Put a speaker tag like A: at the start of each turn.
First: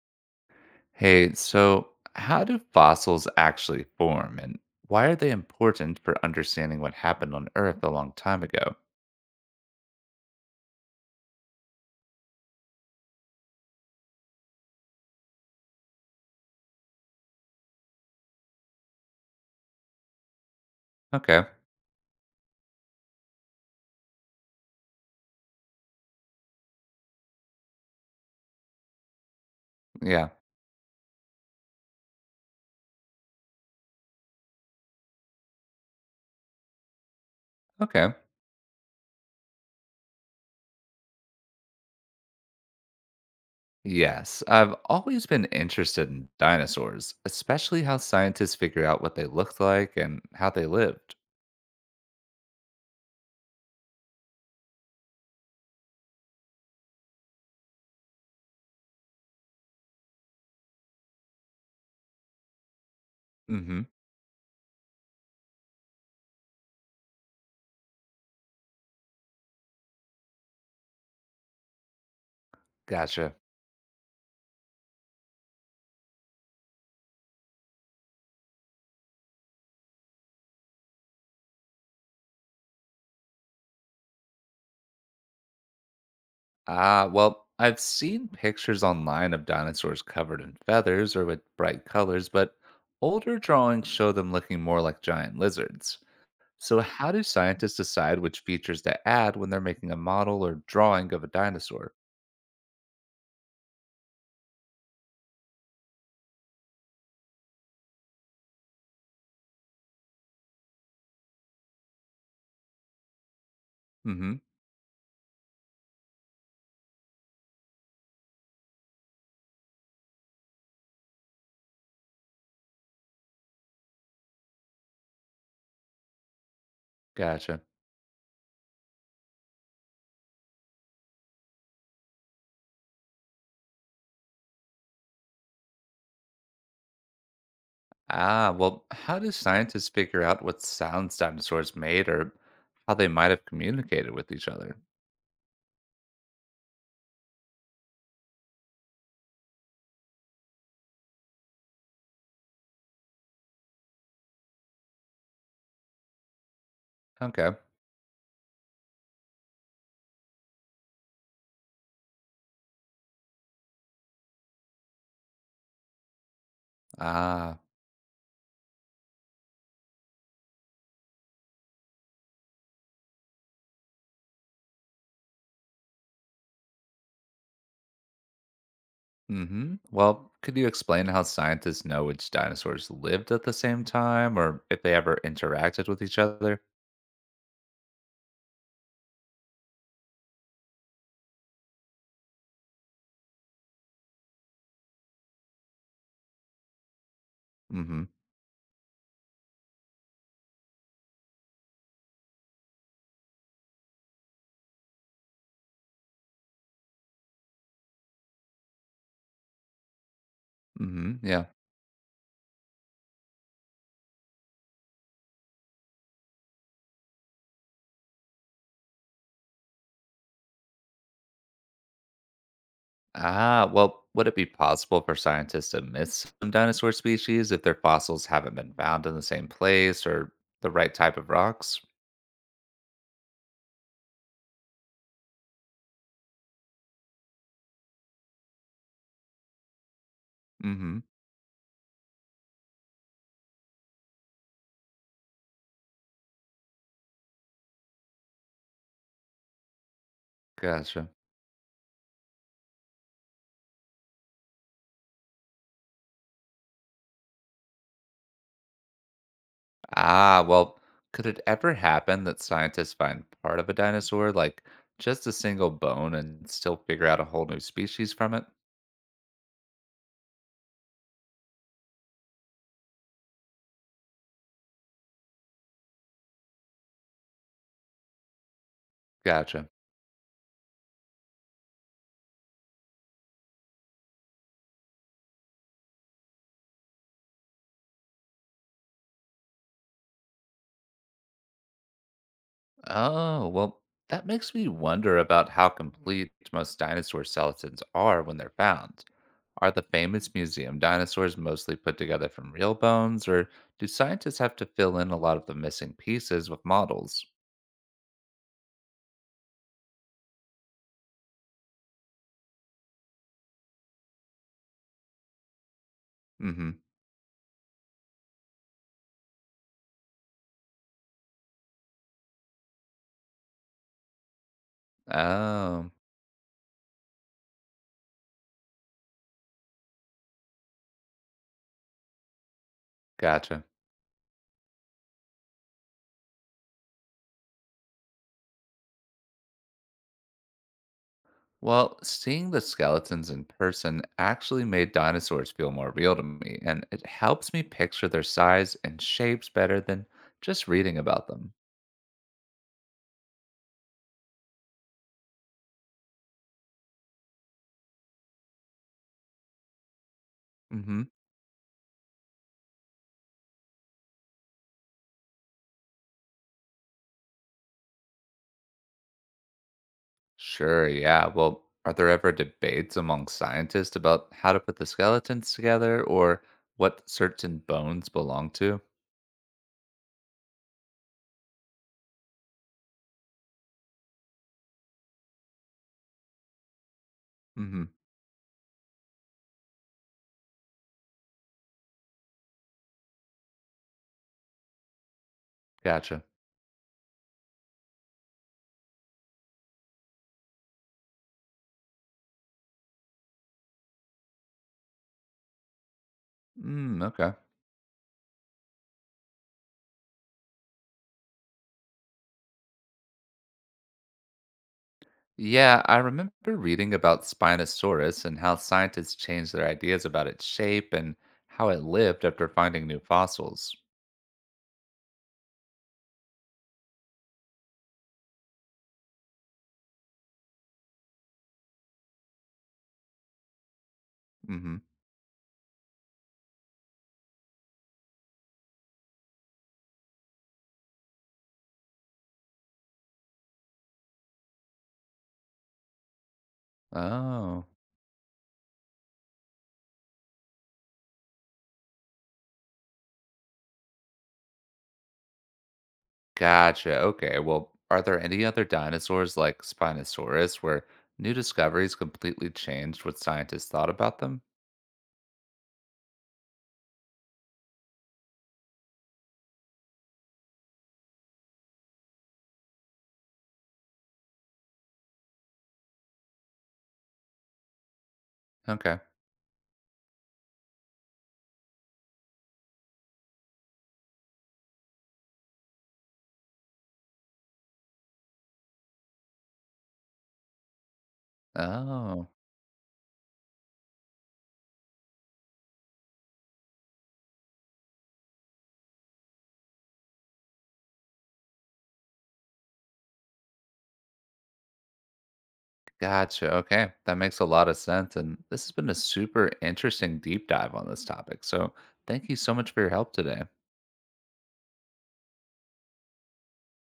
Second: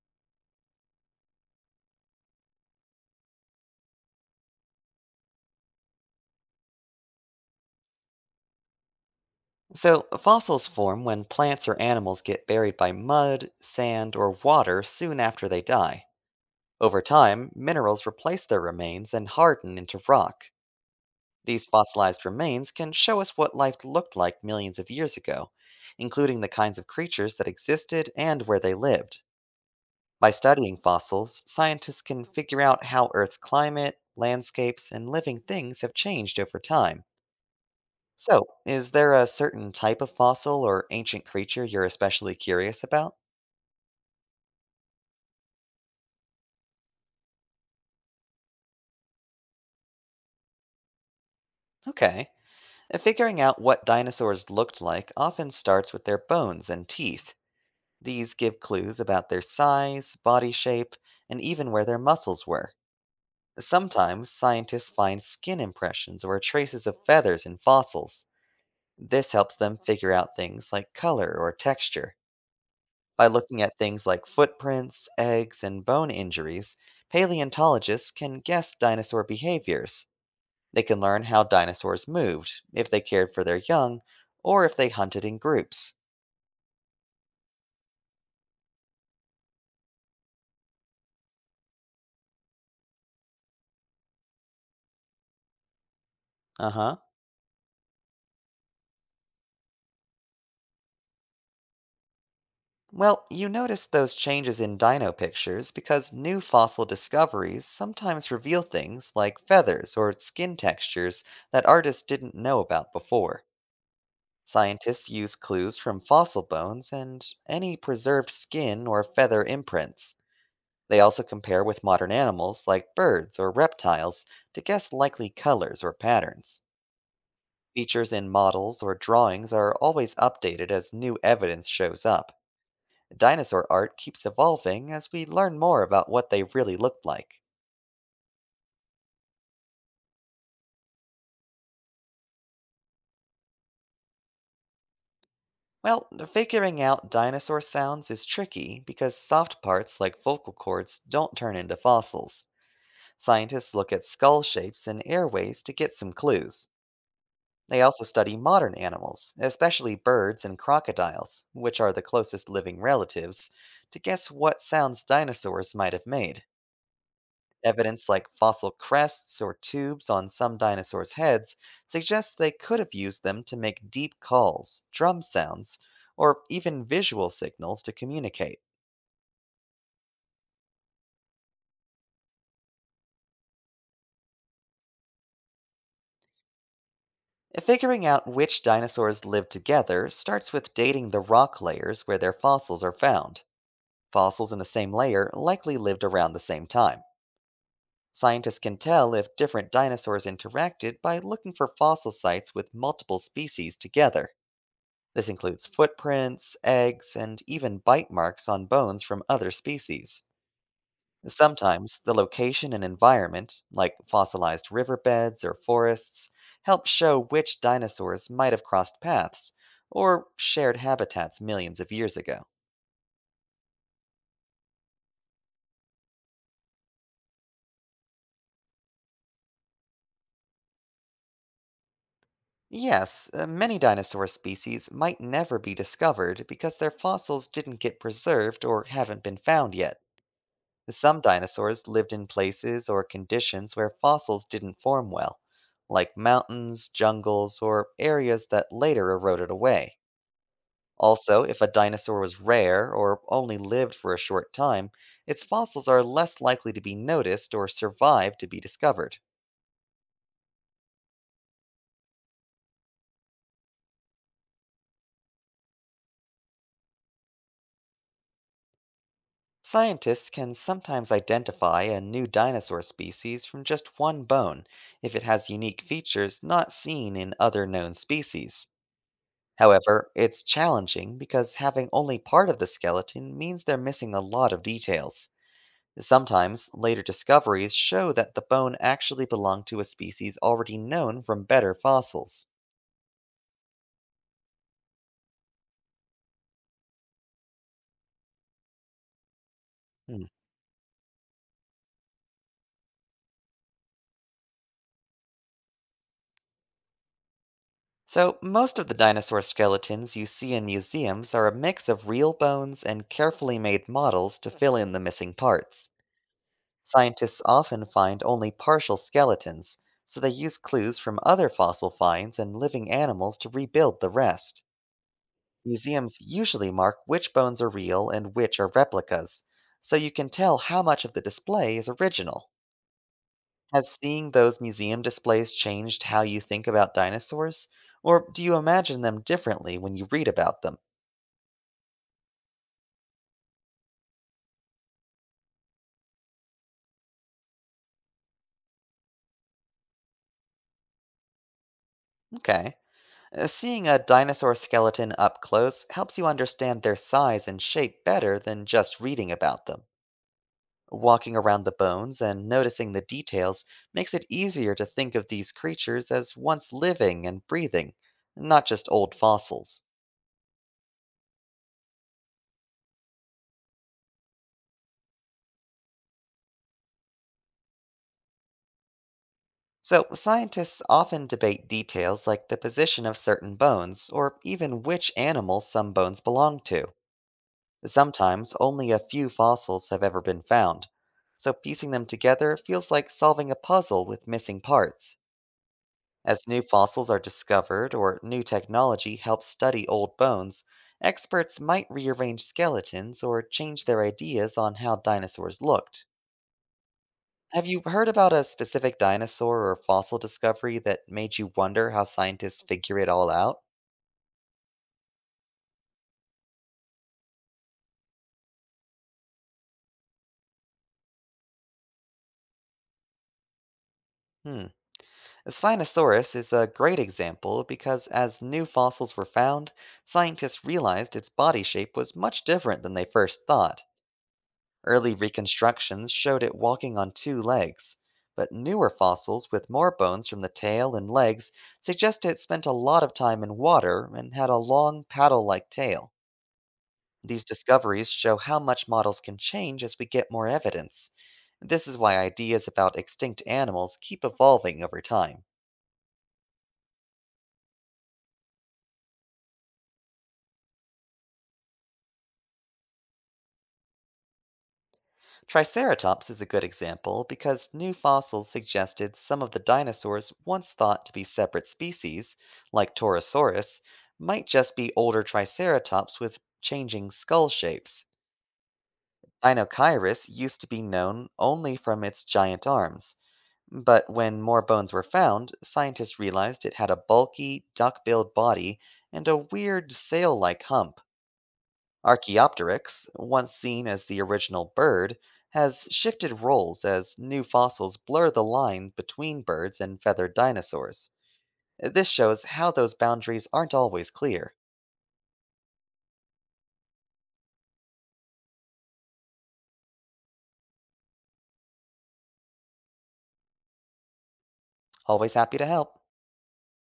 A: Hey, so how do fossils actually form and why are they important for understanding what happened on Earth a long time ago?
B: So, fossils form when plants or animals get buried by mud, sand, or water soon after they die. Over time, minerals replace their remains and harden into rock.
A: Okay.
B: These fossilized remains can show us what life looked like millions of years ago, including the kinds of creatures that existed and where they lived.
A: Yeah.
B: By studying fossils, scientists can figure out how Earth's climate, landscapes, and living things have changed over time.
A: Okay.
B: So, is there a certain type of fossil or ancient creature you're especially curious about?
A: Yes, I've always been interested in dinosaurs, especially how scientists figure out what they looked like and how they lived.
B: Okay. Figuring out what dinosaurs looked like often starts with their bones and teeth. These give clues about their size, body shape, and even where their muscles were.
A: Hmm.
B: Sometimes scientists find skin impressions or traces of feathers in fossils. This helps them figure out things like color or texture. By
A: Gotcha.
B: looking at things like footprints, eggs, and bone injuries, paleontologists can guess dinosaur behaviors. They can learn how dinosaurs moved, if they cared for their young, or if they hunted in groups.
A: Ah, well, I've seen pictures online of dinosaurs covered in feathers or with bright colors, but older drawings show them looking more like giant lizards.
B: Uh
A: So,
B: huh.
A: how do scientists decide which features to add when they're making a model or drawing of a dinosaur?
B: Well, you notice those changes in dino pictures because new fossil discoveries sometimes reveal things like feathers or skin textures that artists didn't know about before.
A: Hmm.
B: Scientists use clues from fossil bones and any preserved skin or feather imprints. They also compare with modern animals like birds or reptiles to guess likely colors or patterns.
A: Gotcha.
B: Features in models or drawings are always updated as new evidence shows up. Dinosaur art keeps evolving as we learn more about what they really looked like.
A: Ah, well, how do scientists figure out what sounds dinosaurs made or how they might have communicated with each other?
B: Well, figuring out dinosaur sounds is tricky because soft parts like vocal cords don't turn into fossils. Scientists look at skull shapes and airways to get some clues.
A: Okay.
B: They also study modern animals, especially birds and crocodiles, which are the closest living relatives, to guess what sounds dinosaurs might have made.
A: Ah.
B: Evidence like fossil crests or tubes on some dinosaurs' heads suggests they could have used them to make deep calls, drum sounds, or even visual signals to communicate.
A: Hmm. Well, could you explain how scientists know which dinosaurs lived at the same time or if they ever interacted with each other?
B: Figuring out which dinosaurs lived together starts with dating the rock layers where their fossils are found. Fossils in the same layer likely lived around the same time.
A: Mm hmm.
B: Scientists can tell if different dinosaurs interacted by looking for fossil sites with multiple species together. This includes footprints, eggs, and even bite marks on bones from other species.
A: Mm hmm. Yeah.
B: Sometimes the location and environment, like fossilized riverbeds or forests, help show which dinosaurs might have crossed paths or shared habitats millions of years ago.
A: Ah, well, would it be possible for scientists to miss some dinosaur species if their fossils haven't been found in the same place or the right type of rocks?
B: Yes, many dinosaur species might never be discovered because their fossils didn't get preserved or haven't been found yet.
A: Mm-hmm.
B: Some dinosaurs lived in places or conditions where fossils didn't form well, like mountains, jungles, or areas that later eroded away.
A: Gotcha.
B: Also, if a dinosaur was rare or only lived for a short time, its fossils are less likely to be noticed or survive to be discovered.
A: Ah, well, could it ever happen that scientists find part of a dinosaur, like just a single bone, and still figure out a whole new species from it?
B: Scientists can sometimes identify a new dinosaur species from just one bone if it has unique features not seen in other known species.
A: Gotcha.
B: However, it's challenging because having only part of the skeleton means they're missing a lot of details. Sometimes, later discoveries show that the bone actually belonged to a species already known from better fossils.
A: Oh, well, that makes me wonder about how complete most dinosaur skeletons are when they're found. Are the famous museum dinosaurs mostly put together from real bones, or do scientists have to fill in a lot of the missing pieces with models?
B: So, most of the dinosaur skeletons you see in museums are a mix of real bones and carefully made models to fill in the missing parts.
A: Mm-hmm.
B: Scientists often find only partial skeletons, so they use clues from other fossil finds and living animals to rebuild the rest.
A: Oh,
B: Museums usually mark which bones are real and which are replicas, so you can tell how much of the display is original.
A: gotcha.
B: Has seeing those museum displays changed how you think about dinosaurs? Or do you imagine them differently when you read about them?
A: Well, seeing the skeletons in person actually made dinosaurs feel more real to me, and it helps me picture their size and shapes better than just reading about them.
B: Okay. Seeing a dinosaur skeleton up close helps you understand their size and shape better than just reading about them.
A: Mm-hmm.
B: Walking around the bones and noticing the details makes it easier to think of these creatures as once living and breathing, not just old fossils.
A: Sure, yeah. Well, are there ever debates among scientists about how to put the skeletons together or what certain bones belong to?
B: So, scientists often debate details like the position of certain bones, or even which animal some bones belong to.
A: Mm-hmm.
B: Sometimes only a few fossils have ever been found. So, piecing them together feels like solving a puzzle with missing parts.
A: Gotcha.
B: As new fossils are discovered or new technology helps study old bones, experts might rearrange skeletons or change their ideas on how dinosaurs looked.
A: Mm, okay.
B: Have you heard about a specific dinosaur or fossil discovery that made you wonder how scientists figure it all out?
A: Yeah, I remember reading about Spinosaurus and how scientists changed their ideas about its shape and how it lived after finding new fossils.
B: Hmm. A Spinosaurus is a great example because as new fossils were found, scientists realized its body shape was much different than they first thought.
A: Mm-hmm.
B: Early reconstructions showed it walking on two legs, but newer fossils with more bones from the tail and legs suggest it spent a lot of time in water and had a long paddle like tail. These
A: Oh,
B: discoveries show how much models can change as we get more evidence. This is why ideas about extinct animals keep evolving over time.
A: gotcha. Okay. Well, are there any other dinosaurs like Spinosaurus where new discoveries completely changed what scientists thought about them?
B: Triceratops is a good example because new fossils suggested some of the dinosaurs once thought to be separate species, like Torosaurus, might just be older Triceratops with changing skull shapes.
A: Okay.
B: Dinochirus used to be known only from its giant arms, but when more bones were found, scientists realized it had a bulky, duck-billed body and a weird sail-like hump.
A: Oh.
B: Archaeopteryx, once seen as the original bird, has shifted roles as new fossils blur the line between birds and feathered dinosaurs. This shows how those boundaries aren't always clear.
A: Gotcha. Okay. That makes a lot of sense. And this has been a super interesting deep dive on this topic. So thank you so much for your help today.
B: Always happy to help.